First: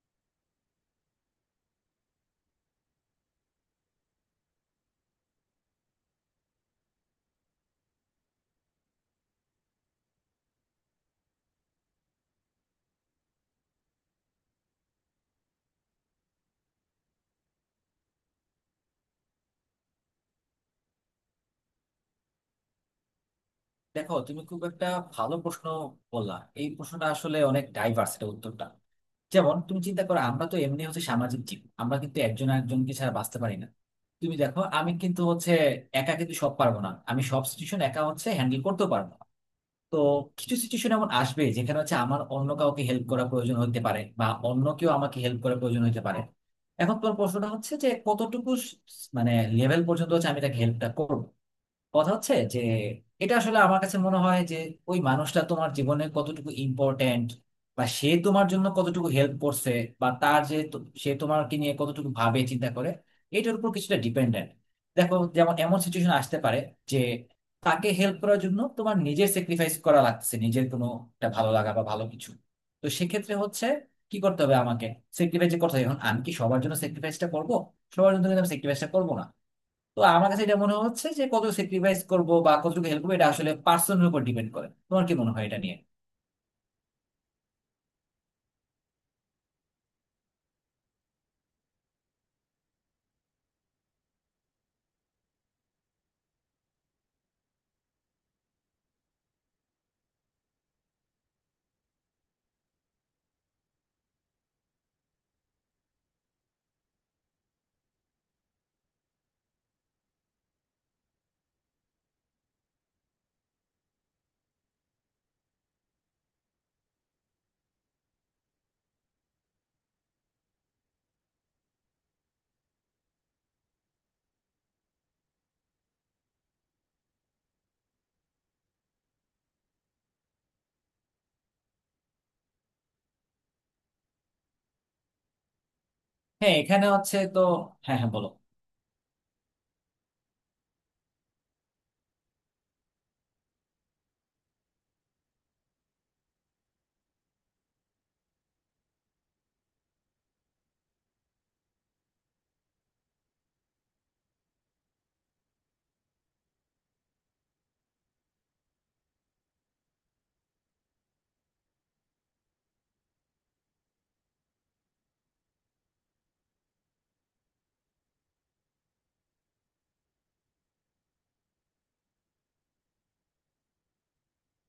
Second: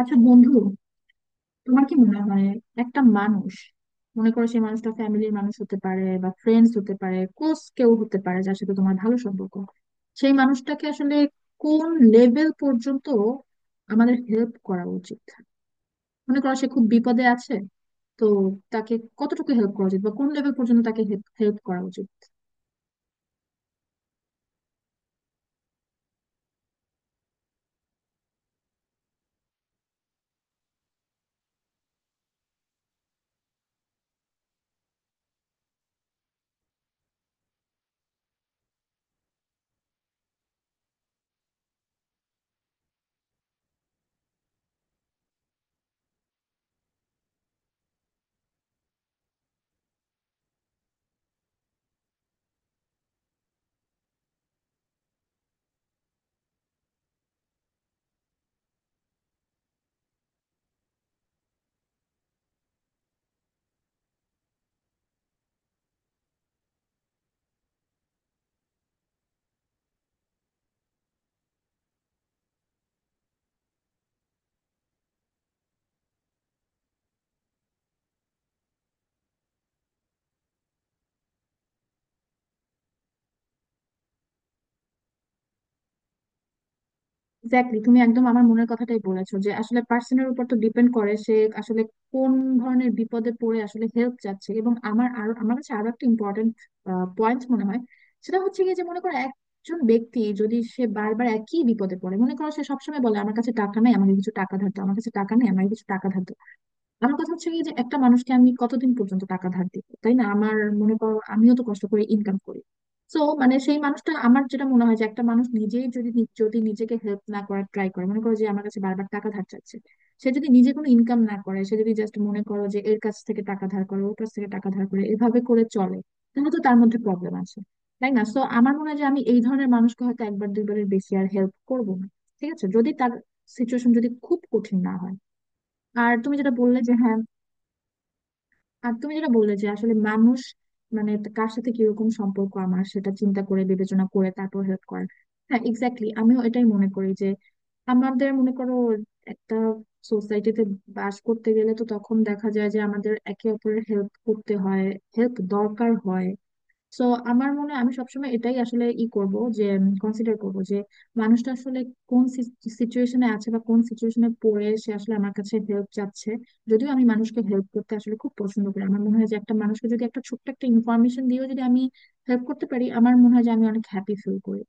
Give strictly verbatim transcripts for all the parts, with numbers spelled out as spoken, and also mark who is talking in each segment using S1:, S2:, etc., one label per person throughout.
S1: আচ্ছা বন্ধু, তোমার কি মনে হয় একটা মানুষ, মনে করো সেই মানুষটা ফ্যামিলির মানুষ হতে পারে বা ফ্রেন্ডস হতে পারে, ক্লোজ কেউ হতে পারে যার সাথে তোমার ভালো সম্পর্ক, সেই মানুষটাকে আসলে কোন লেভেল পর্যন্ত আমাদের হেল্প করা উচিত? মনে করো সে খুব বিপদে আছে, তো তাকে কতটুকু হেল্প করা উচিত বা কোন লেভেল পর্যন্ত তাকে হেল্প করা উচিত?
S2: দেখো, তুমি খুব একটা ভালো প্রশ্ন বললা। এই প্রশ্নটা আসলে অনেক ডাইভার্স এটা উত্তরটা। যেমন তুমি চিন্তা করো, আমরা তো এমনি হচ্ছে সামাজিক জীব, আমরা কিন্তু একজন আরেকজনকে ছাড়া বাঁচতে পারি না। তুমি দেখো, আমি কিন্তু হচ্ছে একা কিন্তু সব পারবো না, আমি সব সিচুয়েশন একা হচ্ছে হ্যান্ডেল করতেও পারবো না। তো কিছু সিচুয়েশন এমন আসবে যেখানে হচ্ছে আমার অন্য কাউকে হেল্প করা প্রয়োজন হতে পারে, বা অন্য কেউ আমাকে হেল্প করা প্রয়োজন হতে পারে। এখন তোমার প্রশ্নটা হচ্ছে যে কতটুকু স- মানে লেভেল পর্যন্ত হচ্ছে আমি তাকে হেল্পটা করবো। কথা হচ্ছে যে এটা আসলে আমার কাছে মনে হয় যে ওই মানুষটা তোমার জীবনে কতটুকু ইম্পর্ট্যান্ট, বা সে তোমার জন্য কতটুকু হেল্প করছে, বা তার যে তো- সে তোমাকে নিয়ে কতটুকু ভাবে চিন্তা করে। এটার উপর কিছুটা ডিপেন্ডেন্ট। দেখো, যেমন এমন সিচুয়েশন আসতে পারে যে তাকে হেল্প করার জন্য তোমার নিজের স্যাক্রিফাইস করা লাগছে, নিজের কোনো একটা ভালো লাগা বা ভালো কিছু। তো সেক্ষেত্রে হচ্ছে কি করতে হবে আমাকে? স্যাক্রিফাইস করতে হবে। এখন আমি কি সবার জন্য স্যাক্রিফাইসটা করবো? সবার জন্য কিন্তু আমি স্যাক্রিফাইসটা করবো না। তো আমার কাছে এটা মনে হচ্ছে যে কত স্যাক্রিফাইস করব বা কতটুকু হেল্প করবো এটা আসলে পার্সনের উপর ডিপেন্ড করে। তোমার কি মনে হয় এটা নিয়ে?
S1: এক্স্যাক্টলি, তুমি একদম আমার মনের কথাটাই বলেছো যে আসলে পার্সনের উপর তো ডিপেন্ড করে সে আসলে কোন ধরনের বিপদে পড়ে আসলে হেল্প চাচ্ছে। এবং আমার আরো, আমার কাছে আরো একটা ইম্পর্টেন্ট পয়েন্ট মনে হয়, সেটা হচ্ছে গিয়ে যে মনে করো একজন ব্যক্তি যদি সে বারবার একই বিপদে পড়ে, মনে করো সে সবসময় বলে আমার কাছে টাকা নাই আমাকে কিছু টাকা ধার দাও, আমার কাছে টাকা নেই আমাকে কিছু টাকা ধার দাও। আমার কথা হচ্ছে কি যে একটা মানুষকে আমি কতদিন পর্যন্ত টাকা ধার দিব, তাই না? আমার, মনে করো আমিও তো কষ্ট করে ইনকাম করি। তো মানে সেই মানুষটা, আমার যেটা মনে হয় যে একটা মানুষ নিজেই যদি নি- যদি নিজেকে হেল্প না করার ট্রাই করে, মনে করো যে আমার কাছে বারবার টাকা ধার চাচ্ছে, সে যদি নিজে কোনো ইনকাম না করে, সে যদি জাস্ট মনে করো যে এর কাছ থেকে টাকা ধার করে ওর কাছ থেকে টাকা ধার করে এভাবে করে চলে, তাহলে তো তার মধ্যে প্রবলেম আছে, তাই না? সো আমার মনে হয় যে আমি এই ধরনের মানুষকে হয়তো একবার দুইবারের বেশি আর হেল্প করবো না। ঠিক আছে, যদি তার সিচুয়েশন যদি খুব কঠিন না হয়। আর তুমি যেটা
S2: হ্যাঁ,
S1: বললে
S2: এখানে
S1: যে,
S2: হচ্ছে
S1: হ্যাঁ,
S2: তো। হ্যাঁ, হ্যাঁ, বলো।
S1: আর তুমি যেটা বললে যে আসলে মানুষ, মানে কার সাথে কিরকম সম্পর্ক আমার, সেটা চিন্তা করে বিবেচনা করে তারপর হেল্প করার। হ্যাঁ এক্স্যাক্টলি, আমিও এটাই মনে করি যে আমাদের, মনে করো একটা সোসাইটিতে বাস করতে গেলে তো তখন দেখা যায় যে আমাদের একে অপরের হেল্প করতে হয়, হেল্প দরকার হয়। সো আমার মনে হয় আমি সবসময় এটাই আসলে ই করব যে কনসিডার করব যে মানুষটা আসলে কোন সিচুয়েশনে আছে বা কোন সিচুয়েশনে পড়ে সে আসলে আমার কাছে হেল্প চাচ্ছে। যদিও আমি মানুষকে হেল্প করতে আসলে খুব পছন্দ করি, আমার মনে হয় যে একটা মানুষকে যদি একটা ছোট্ট একটা ইনফরমেশন দিয়েও যদি আমি হেল্প করতে পারি, আমার মনে হয় যে আমি অনেক হ্যাপি ফিল করি।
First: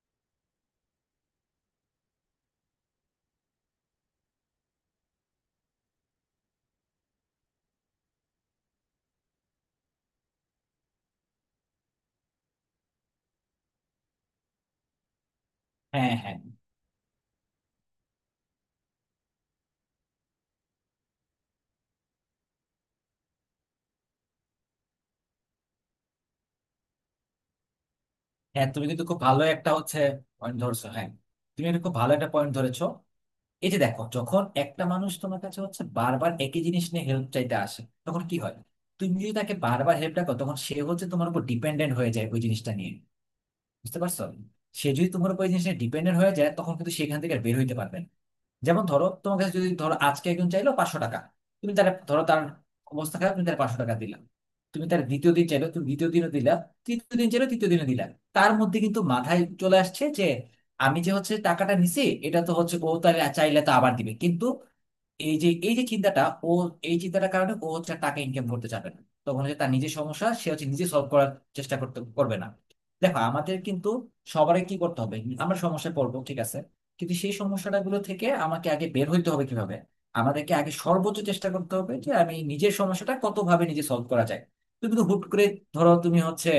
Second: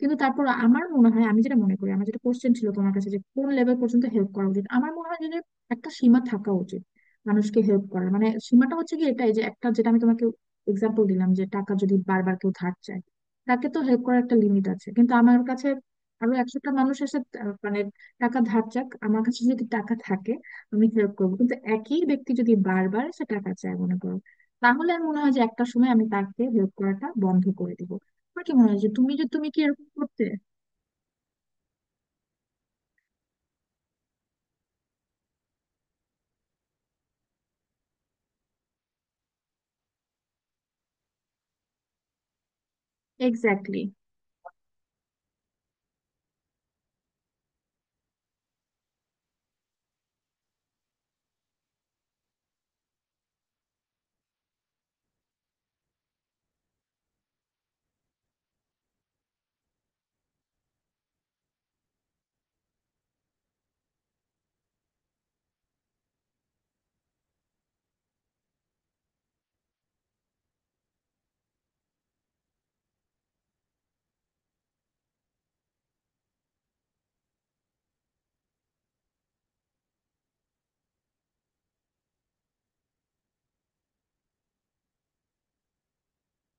S1: কিন্তু তারপর আমার মনে হয়, আমি যেটা মনে করি, আমার যেটা কোশ্চেন ছিল তোমার কাছে যে কোন লেভেল পর্যন্ত হেল্প করা উচিত, আমার মনে হয় যে একটা সীমা থাকা উচিত মানুষকে হেল্প করার। মানে সীমাটা হচ্ছে কি এটাই যে একটা, যেটা আমি তোমাকে এক্সাম্পল দিলাম যে টাকা যদি বারবার কেউ ধার চায়, তাকে তো হেল্প করার একটা লিমিট আছে। কিন্তু আমার কাছে
S2: হ্যাঁ,
S1: আরো
S2: হ্যাঁ,
S1: একশোটা মানুষ এসে আহ, মানে টাকা ধার চাক, আমার কাছে যদি টাকা থাকে আমি হেল্প করবো। কিন্তু একই ব্যক্তি যদি বারবার সে টাকা চায়, মনে করো, তাহলে আমি মনে হয় যে একটা সময় আমি তাকে হেল্প করাটা বন্ধ করে দিব। আমার কি
S2: হ্যাঁ।
S1: মনে হয়
S2: তুমি
S1: যে
S2: কিন্তু
S1: তুমি
S2: খুব
S1: যে,
S2: ভালো
S1: তুমি কি
S2: একটা
S1: এরকম
S2: হচ্ছে
S1: করতে?
S2: পয়েন্ট ধরছো, হ্যাঁ। তুমি এটা খুব ভালো একটা পয়েন্ট ধরেছো। এই যে দেখো, যখন একটা মানুষ তোমার কাছে হচ্ছে বারবার একই জিনিস নিয়ে হেল্প চাইতে আসে তখন কি হয়? তুমি যদি তাকে বারবার হেল্পটা করো তখন সে হচ্ছে তোমার উপর ডিপেন্ডেন্ট হয়ে যায় ওই জিনিসটা নিয়ে।
S1: এক্স্যাক্টলি,
S2: বুঝতে পারছো? সে যদি তোমার উপর ওই জিনিসটা ডিপেন্ডেন্ট হয়ে যায় তখন কিন্তু সেখান থেকে আর বের হইতে পারবে না। যেমন ধরো, তোমার কাছে যদি ধরো আজকে একজন চাইলো পাঁচশো টাকা। তুমি তার ধরো তার অবস্থা খারাপ, তুমি তার পাঁচশো টাকা দিলা। তুমি তার দ্বিতীয় দিন চাইলো, তুমি দ্বিতীয় দিনও দিলা। তৃতীয় দিন চাইলো, তৃতীয় দিনও দিলা। তার মধ্যে কিন্তু মাথায় চলে আসছে যে আমি যে হচ্ছে টাকাটা নিছি এটা তো হচ্ছে ও তাহলে চাইলে তো আবার দিবে কিন্তু। এই যে এই যে চিন্তাটা, ও এই চিন্তাটার কারণে ও হচ্ছে আর টাকা ইনকাম করতে চাবে না। তখন হচ্ছে তার নিজের সমস্যা সে হচ্ছে নিজে সলভ করার চেষ্টা করতে করবে না। দেখো, আমাদের কিন্তু সবারই কি করতে হবে, আমরা সমস্যায় পড়বো, ঠিক আছে, কিন্তু সেই সমস্যাটা গুলো থেকে আমাকে আগে বের হইতে হবে কিভাবে। আমাদেরকে আগে সর্বোচ্চ চেষ্টা করতে হবে যে আমি নিজের সমস্যাটা কত ভাবে নিজে সলভ করা যায়। তুমি তো হুট করে ধরো তুমি হচ্ছে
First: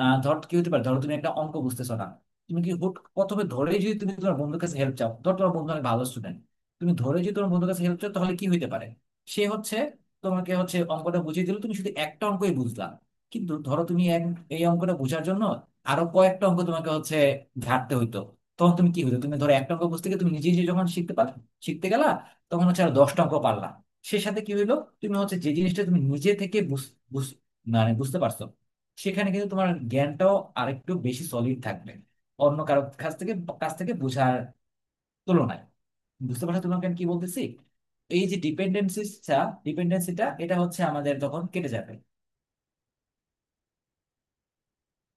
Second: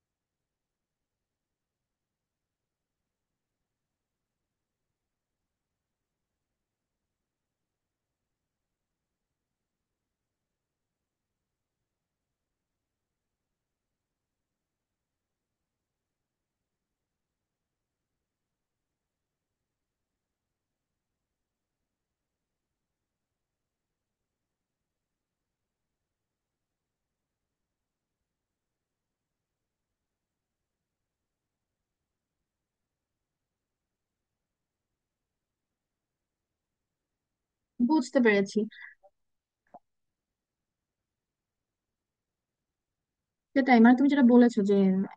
S2: আহ ধর কি হতে পারে, ধরো তুমি একটা অঙ্ক বুঝতেছো না। তুমি কি হুট প্রথমে ধরে যদি তুমি তোমার বন্ধুর কাছে হেল্প চাও, ধর তোমার বন্ধু অনেক ভালো স্টুডেন্ট, তুমি ধরে যদি তোমার বন্ধুর কাছে হেল্প চাও তাহলে কি হইতে পারে? সে হচ্ছে তোমাকে হচ্ছে অঙ্কটা বুঝিয়ে দিল, তুমি শুধু একটা অঙ্কই বুঝলা। কিন্তু ধরো তুমি এক- এই অঙ্কটা বোঝার জন্য আরো কয়েকটা অঙ্ক তোমাকে হচ্ছে ঘাটতে হইতো। তখন তুমি কি হতো, তুমি ধরো একটা অঙ্ক বুঝতে গিয়ে তুমি নিজে নিজে যখন শিখতে পার, শিখতে গেলা, তখন হচ্ছে আর দশটা অঙ্ক পারলা। সে সাথে কি হইলো, তুমি হচ্ছে যে জিনিসটা তুমি নিজে থেকে বুঝ- বুঝ- মানে বুঝতে পারছো, সেখানে কিন্তু তোমার জ্ঞানটাও আরেকটু বেশি সলিড থাকবে অন্য কারো কাছ থেকে কাছ থেকে বোঝার তুলনায়। বুঝতে পারছো তোমাকে আমি কি বলতেছি?
S1: বুঝতে
S2: এই যে
S1: পেরেছি।
S2: ডিপেন্ডেন্সিটা ডিপেন্ডেন্সিটা এটা হচ্ছে আমাদের তখন কেটে যাবে।
S1: সেটাই, মানে তুমি যেটা বলেছো যে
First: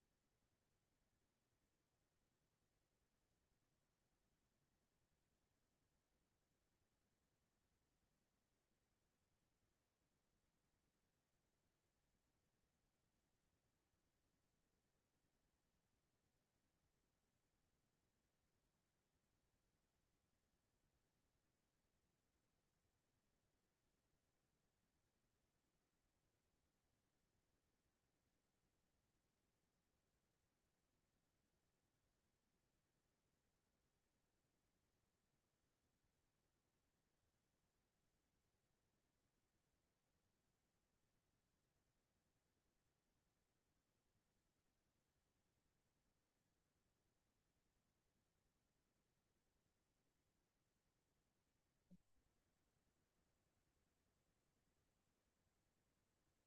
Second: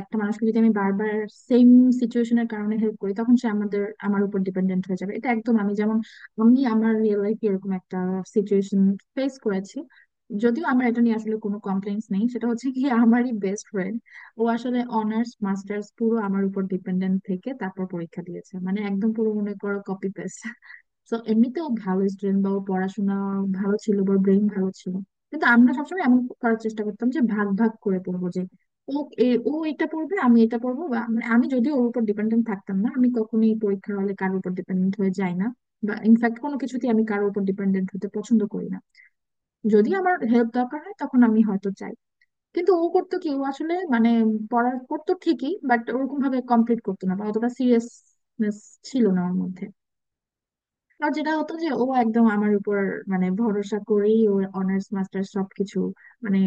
S1: একটা মানুষকে যদি আমি বারবার সেম সিচুয়েশনের কারণে হেল্প করি, তখন সে আমাদের, আমার উপর ডিপেন্ডেন্ট হয়ে যাবে। এটা একদম, আমি যেমন আমি আমার রিয়েল লাইফে এরকম একটা সিচুয়েশন ফেস করেছি। যদিও আমার এটা নিয়ে আসলে কোনো কমপ্লেন্টস নেই, সেটা হচ্ছে কি আমারই বেস্ট ফ্রেন্ড, ও আসলে অনার্স মাস্টার্স পুরো আমার উপর ডিপেন্ডেন্ট থেকে তারপর পরীক্ষা দিয়েছে, মানে একদম পুরো মনে করো কপি পেস্ট। তো এমনিতেও ভালো স্টুডেন্ট, বা ওর পড়াশোনা ভালো ছিল বা ব্রেইন ভালো ছিল, কিন্তু আমরা সবসময় এমন করার চেষ্টা করতাম যে ভাগ ভাগ করে পড়বো, যে ও এ- ও এটা পড়বে আমি এটা পড়বো। বা মানে আমি যদিও ওর উপর ডিপেন্ডেন্ট থাকতাম না, আমি কখনোই পরীক্ষার হলে কারোর উপর ডিপেন্ডেন্ট হয়ে যাই না, বা ইনফ্যাক্ট কোনো কিছুতেই আমি কারোর উপর ডিপেন্ডেন্ট হতে পছন্দ করি না। যদি আমার হেল্প দরকার হয় তখন আমি হয়তো চাই। কিন্তু ও করতো কি, ও আসলে মানে পড়ার করতো ঠিকই, বাট ওরকম ভাবে কমপ্লিট করতো না বা অতটা সিরিয়াসনেস ছিল না ওর মধ্যে। আর যেটা হতো যে ও একদম আমার উপর, মানে ভরসা করেই ওর অনার্স মাস্টার্স সবকিছু, মানে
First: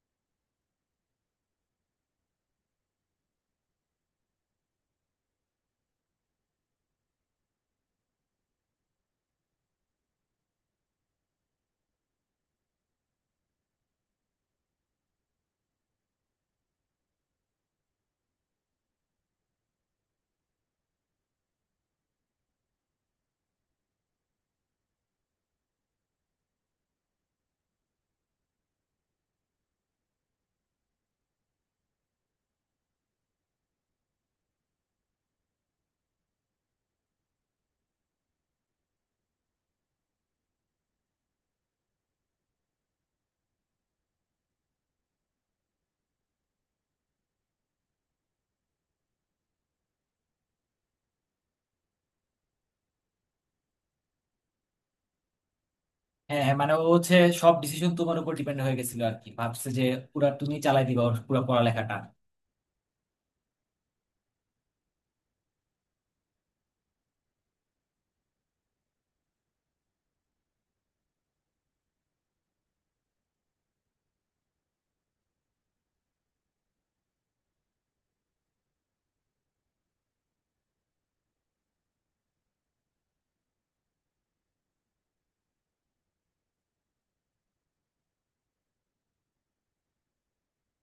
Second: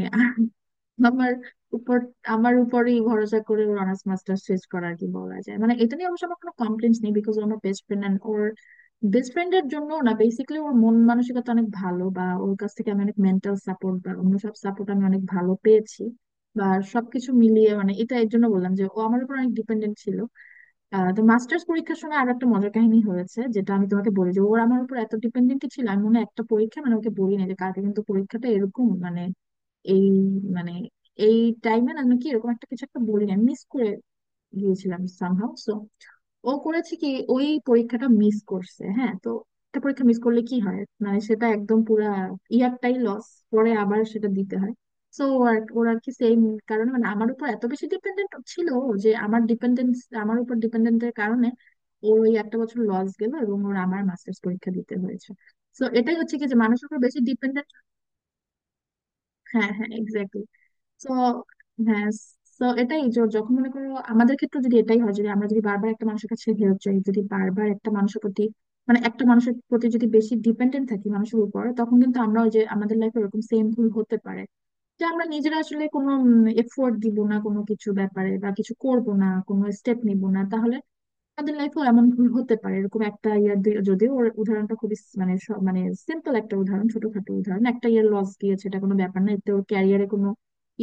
S1: আমার উপর, আমার উপরেই ভরসা করে ওর অনার্স মাস্টার্স শেষ করার কি বলা যায়। মানে এটা নিয়ে অবশ্য আমার কোনো কমপ্লেন নেই, বিকজ ও আমার বেস্ট ফ্রেন্ড অ্যান্ড ওর, বেস্ট ফ্রেন্ডের জন্য না, বেসিক্যালি ওর মন মানসিকতা অনেক ভালো, বা ওর কাছ থেকে আমি অনেক মেন্টাল সাপোর্ট বা অন্য সব সাপোর্ট আমি অনেক ভালো পেয়েছি। বা সবকিছু মিলিয়ে, মানে এটা এর জন্য বললাম যে ও আমার উপর অনেক ডিপেন্ডেন্ট ছিল। আহ, তো মাস্টার্স পরীক্ষার সময় আরো একটা মজার কাহিনী হয়েছে, যেটা আমি তোমাকে বলি যে ওর, আমার উপর এত ডিপেন্ডেন্ট ছিল, আমি মনে হয় একটা পরীক্ষা মানে ওকে বলি না যে কালকে কিন্তু পরীক্ষাটা, এরকম মানে এই, মানে এই টাইমে না নাকি এরকম একটা কিছু একটা বলি না, মিস করে গিয়েছিলাম সামহাউ। সো ও করেছে কি ওই পরীক্ষাটা মিস করছে। হ্যাঁ, তো একটা পরীক্ষা মিস করলে কি হয়, মানে সেটা একদম পুরা ইয়ারটাই লস, পরে আবার সেটা দিতে হয়। সো আর ওর আর কি সেম কারণে মানে আমার উপর এত বেশি ডিপেন্ডেন্ট ছিল ও, যে আমার ডিপেন্ডেন্স, আমার উপর ডিপেন্ডেন্টের কারণে ওর ওই একটা বছর লস গেল এবং ওর আমার মাস্টার্স পরীক্ষা দিতে হয়েছে। তো এটাই হচ্ছে
S2: হ্যাঁ
S1: কি যে
S2: হ্যাঁ, মানে ও
S1: মানুষের উপর
S2: হচ্ছে
S1: বেশি
S2: সব
S1: ডিপেন্ডেন্ট।
S2: ডিসিশন তোমার উপর ডিপেন্ড হয়ে গেছিল আর কি, ভাবছে
S1: হ্যাঁ,
S2: যে
S1: হ্যাঁ
S2: পুরা
S1: এক্স্যাক্টলি।
S2: তুমি চালাই দিবা
S1: তো
S2: ওর পুরো পড়ালেখাটা।
S1: হ্যাঁ, তো এটাই যে যখন মনে করো আমাদের ক্ষেত্রে যদি এটাই হয়, যদি আমরা যদি বারবার একটা মানুষের কাছে হেল্প চাই, যদি বারবার একটা মানুষের প্রতি, মানে একটা মানুষের প্রতি যদি বেশি ডিপেন্ডেন্ট থাকি মানুষের উপর, তখন কিন্তু আমরা ওই যে আমাদের লাইফে এরকম সেম ভুল হতে পারে যে আমরা নিজেরা আসলে কোনো এফোর্ট দিব না কোনো কিছু ব্যাপারে, বা কিছু করব না কোনো স্টেপ নিব না, তাহলে আমাদের লাইফেও এমন ভুল হতে পারে। এরকম একটা ইয়ার দুই, যদিও ওর উদাহরণটা খুবই স- মানে স- মানে সিম্পল একটা উদাহরণ, ছোটখাটো উদাহরণ, একটা ইয়ার লস গিয়েছে এটা কোনো ব্যাপার না, এতে ওর ক্যারিয়ারে কোনো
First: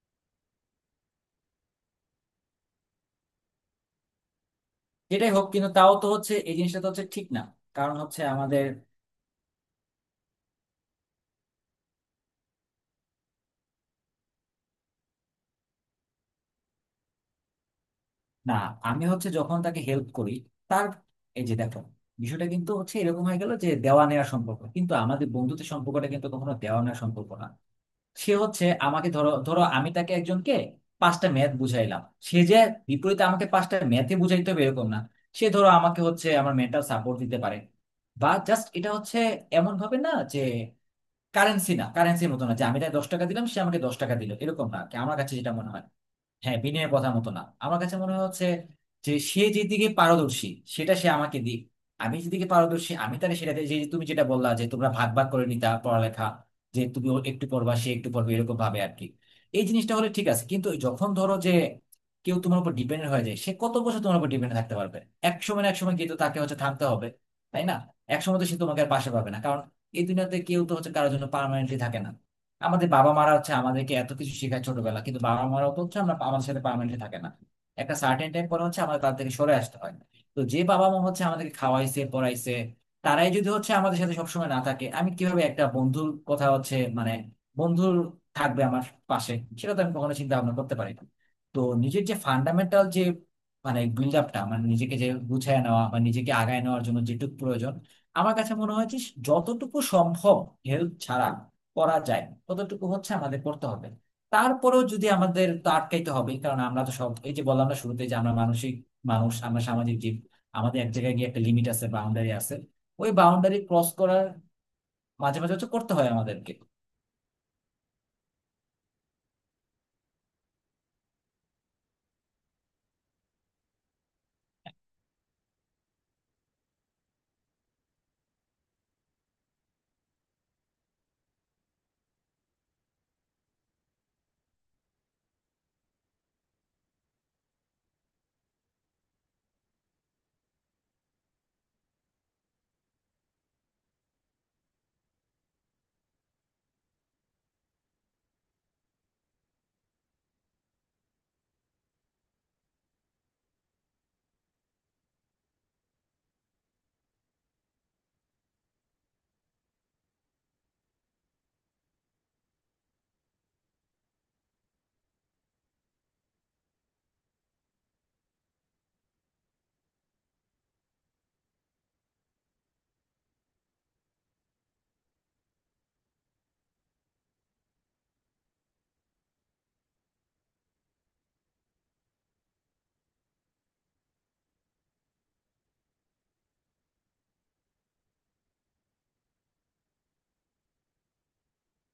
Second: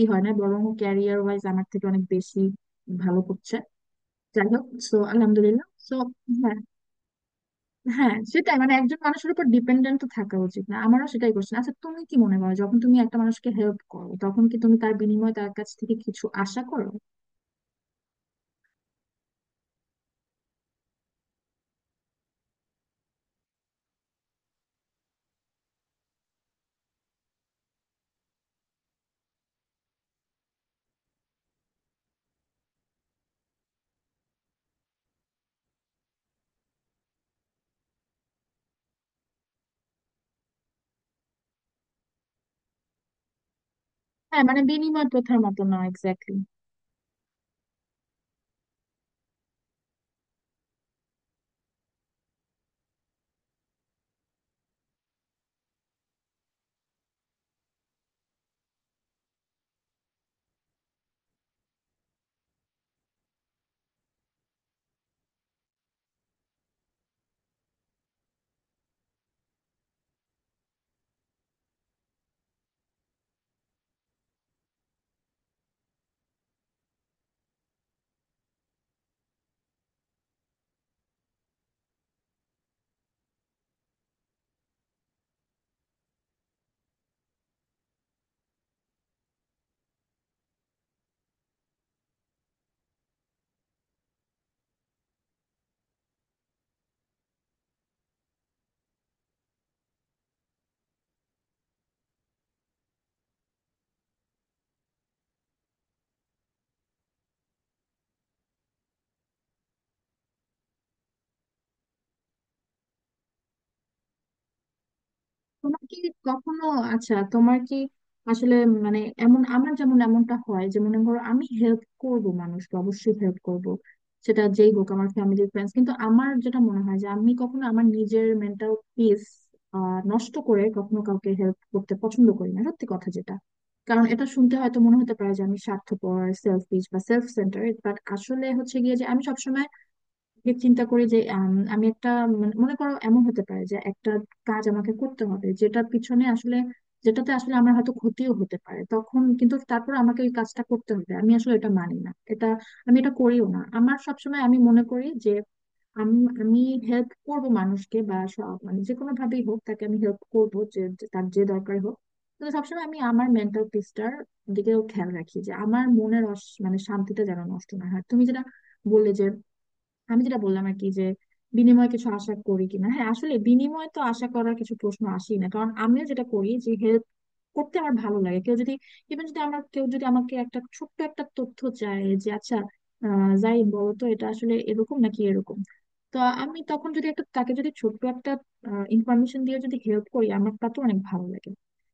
S1: ই হয় না, বরং ক্যারিয়ার ওয়াইজ আমার থেকে অনেক বেশি ভালো করছে। যাই হোক, সো
S2: যেটাই হোক,
S1: আলহামদুলিল্লাহ।
S2: কিন্তু তাও
S1: সো
S2: তো হচ্ছে এই
S1: হ্যাঁ,
S2: জিনিসটা তো হচ্ছে ঠিক না। কারণ
S1: হ্যাঁ,
S2: হচ্ছে
S1: সেটাই,
S2: আমাদের।
S1: মানে একজন মানুষের উপর ডিপেন্ডেন্ট তো থাকা উচিত না, আমারও সেটাই করছে। আচ্ছা, তুমি কি মনে করো যখন তুমি একটা মানুষকে হেল্প করো তখন কি তুমি তার বিনিময়ে তার কাছ থেকে কিছু আশা করো?
S2: না, আমি হচ্ছে যখন তাকে হেল্প করি তার এই যে দেখো, বিষয়টা কিন্তু হচ্ছে এরকম হয়ে গেল যে দেওয়া নেওয়ার সম্পর্ক, কিন্তু আমাদের বন্ধুত্বের সম্পর্কটা কিন্তু কখনো দেওয়া নেওয়ার সম্পর্ক না। সে হচ্ছে আমাকে ধরো, ধরো আমি তাকে একজনকে পাঁচটা ম্যাথ বুঝাইলাম, সে যে বিপরীতে আমাকে পাঁচটা ম্যাথে বুঝাইতে হবে এরকম না। সে ধরো আমাকে হচ্ছে আমার মেন্টাল সাপোর্ট দিতে পারে, বা জাস্ট এটা হচ্ছে এমন ভাবে না যে কারেন্সি না কারেন্সির মতো না, যে আমি তাকে দশ টাকা দিলাম সে আমাকে দশ টাকা দিল
S1: হ্যাঁ মানে
S2: এরকম না আর কি,
S1: বিনিময়
S2: আমার কাছে
S1: প্রথার
S2: যেটা
S1: মতো
S2: মনে
S1: না,
S2: হয়।
S1: এক্স্যাক্টলি।
S2: হ্যাঁ, বিনয়ের কথা মতো না, আমার কাছে মনে হচ্ছে যে সে যেদিকে পারদর্শী সেটা সে আমাকে দিক, আমি যেদিকে পারদর্শী আমি তাহলে সেটাতে, যে তুমি যেটা বললা যে তোমরা ভাগ ভাগ করে নিতা পড়ালেখা, যে তুমি ও একটু পড়বা সে একটু পড়বে এরকম ভাবে আর কি। এই জিনিসটা হলে ঠিক আছে, কিন্তু যখন ধরো যে কেউ তোমার উপর ডিপেন্ডেন্ট হয়ে যায় সে কত বছর তোমার উপর ডিপেন্ডেন্ট থাকতে পারবে? এক সময় না এক সময় কিন্তু তাকে হচ্ছে থামতে হবে, তাই না। এক সময় তো সে তোমাকে আর পাশে পাবে না, কারণ এই দুনিয়াতে কেউ তো হচ্ছে কারোর জন্য পার্মানেন্টলি থাকে না। আমাদের বাবা মারা হচ্ছে আমাদেরকে এত কিছু শেখায় ছোটবেলা, কিন্তু বাবা মারাও তো হচ্ছে আমরা আমাদের সাথে পার্মানেন্টলি থাকে না। একটা সার্টেন টাইম পরে হচ্ছে আমাদের তাদের থেকে সরে আসতে হয়। তো যে বাবা মা হচ্ছে আমাদেরকে খাওয়াইছে পড়াইছে তারাই যদি হচ্ছে আমাদের সাথে সবসময় না থাকে, আমি কিভাবে একটা বন্ধুর কথা হচ্ছে মানে বন্ধুর থাকবে আমার পাশে, সেটা তো আমি কখনো চিন্তা ভাবনা করতে পারি না। তো নিজের যে ফান্ডামেন্টাল যে মানে বিল্ড আপটা, মানে নিজেকে যে গুছায় নেওয়া বা নিজেকে আগায় নেওয়ার জন্য যেটুকু প্রয়োজন, আমার কাছে মনে হয় যে যতটুকু সম্ভব হেল্প ছাড়া করা যায় ততটুকু হচ্ছে আমাদের করতে হবে। তারপরেও যদি আমাদের তো আটকাইতে হবে, কারণ আমরা তো সব এই যে বললাম না শুরুতে যে আমরা মানসিক মানুষ, আমরা সামাজিক জীব, আমাদের এক জায়গায় গিয়ে একটা লিমিট আছে, বাউন্ডারি আছে। ওই বাউন্ডারি ক্রস করার মাঝে মাঝে হচ্ছে
S1: তোমার
S2: করতে
S1: কি
S2: হয় আমাদেরকে।
S1: কখনো, আচ্ছা তোমার কি আসলে, মানে এমন, আমার যেমন এমনটা হয় যে মনে করো আমি হেল্প করব মানুষকে, অবশ্যই হেল্প করব, সেটা যেই হোক আমার ফ্যামিলির ফ্রেন্ডস, কিন্তু আমার যেটা মনে হয় যে আমি কখনো আমার নিজের মেন্টাল পিস নষ্ট করে কখনো কাউকে হেল্প করতে পছন্দ করি না, সত্যি কথা যেটা। কারণ এটা শুনতে হয়তো মনে হতে পারে যে আমি স্বার্থপর, সেলফিশ বা সেলফ সেন্টারেড, বাট আসলে হচ্ছে গিয়ে যে আমি সবসময় যে চিন্তা করি যে আম, আমি একটা, মানে মনে করো এমন হতে পারে যে একটা কাজ আমাকে করতে হবে যেটা পিছনে আসলে, যেটাতে আসলে আমার হয়তো ক্ষতিও হতে পারে, তখন কিন্তু তারপর আমাকে ওই কাজটা করতে হবে, আমি আসলে এটা মানি না এটা, আমি এটা করিও না। আমার সবসময় আমি মনে করি যে আমি আমি হেল্প করব মানুষকে বা সব, মানে যে কোনো ভাবেই হোক তাকে আমি হেল্প করব যে যে- তার যে দরকার হোক। তো সবসময় আমি আমার মেন্টাল পিসটার দিকেও খেয়াল রাখি, যে আমার মনের অস- মানে শান্তিটা যেন নষ্ট না হয়। তুমি যেটা বললে যে, আমি যেটা বললাম আর কি যে বিনিময়ে কিছু আশা করি কিনা, হ্যাঁ আসলে বিনিময়ে তো আশা করার কিছু প্রশ্ন আসেই না, কারণ আমিও যেটা করি যে হেল্প করতে আমার ভালো লাগে। কেউ যদি, ইভেন যদি আমার কেউ যদি আমাকে একটা ছোট্ট একটা তথ্য চায় যে আচ্ছা, আহ জাহিদ বলো তো এটা আসলে এরকম নাকি এরকম, তো আমি তখন যদি একটা তাকে যদি ছোট্ট একটা ইনফরমেশন দিয়ে যদি হেল্প করি, আমার তা তো অনেক ভালো লাগে।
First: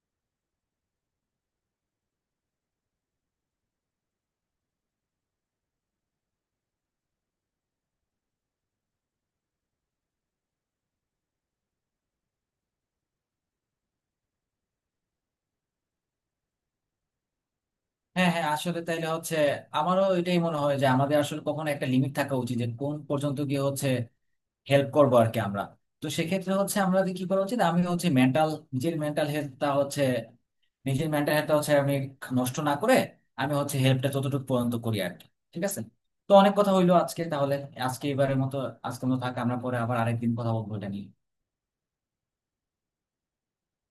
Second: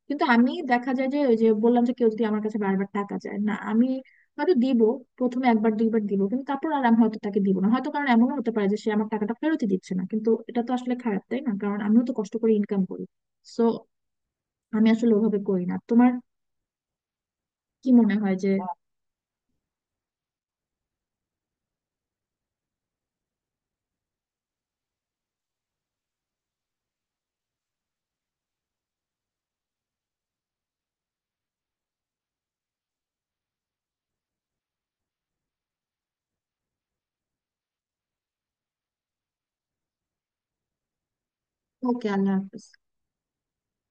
S1: কিন্তু আমি দেখা যায় যে ওই যে বললাম যে কেউ যদি আমার কাছে বারবার টাকা চায়, না আমি হয়তো দিব, প্রথমে একবার দুইবার দিব, কিন্তু তারপর আর আমি হয়তো তাকে দিব না হয়তো, কারণ এমনও হতে পারে যে সে আমার টাকাটা ফেরতই দিচ্ছে না, কিন্তু এটা তো আসলে খারাপ, তাই না? কারণ আমিও তো কষ্ট করে ইনকাম করি। সো আমি আসলে ওভাবে করি না। তোমার কি মনে
S2: হ্যাঁ
S1: হয়
S2: হ্যাঁ,
S1: যে,
S2: আসলে তাইলে হচ্ছে আমারও এটাই মনে হয় যে আমাদের আসলে কখনো একটা লিমিট থাকা উচিত যে কোন পর্যন্ত গিয়ে হচ্ছে হেল্প করবো আর কি আমরা। তো সেক্ষেত্রে হচ্ছে আমাদের কি করা উচিত, আমি হচ্ছে মেন্টাল নিজের মেন্টাল হেলথটা হচ্ছে নিজের মেন্টাল হেলথটা হচ্ছে আমি নষ্ট না করে আমি হচ্ছে হেল্পটা যতটুকু পর্যন্ত করি আর কি। ঠিক আছে, তো অনেক কথা হইলো আজকে তাহলে। আজকে এবারের মতো আজকের মতো থাক, আমরা পরে আবার আরেকদিন কথা বলবো এটা নিয়ে।
S1: ওকে, আল্লাহ হাফেজ।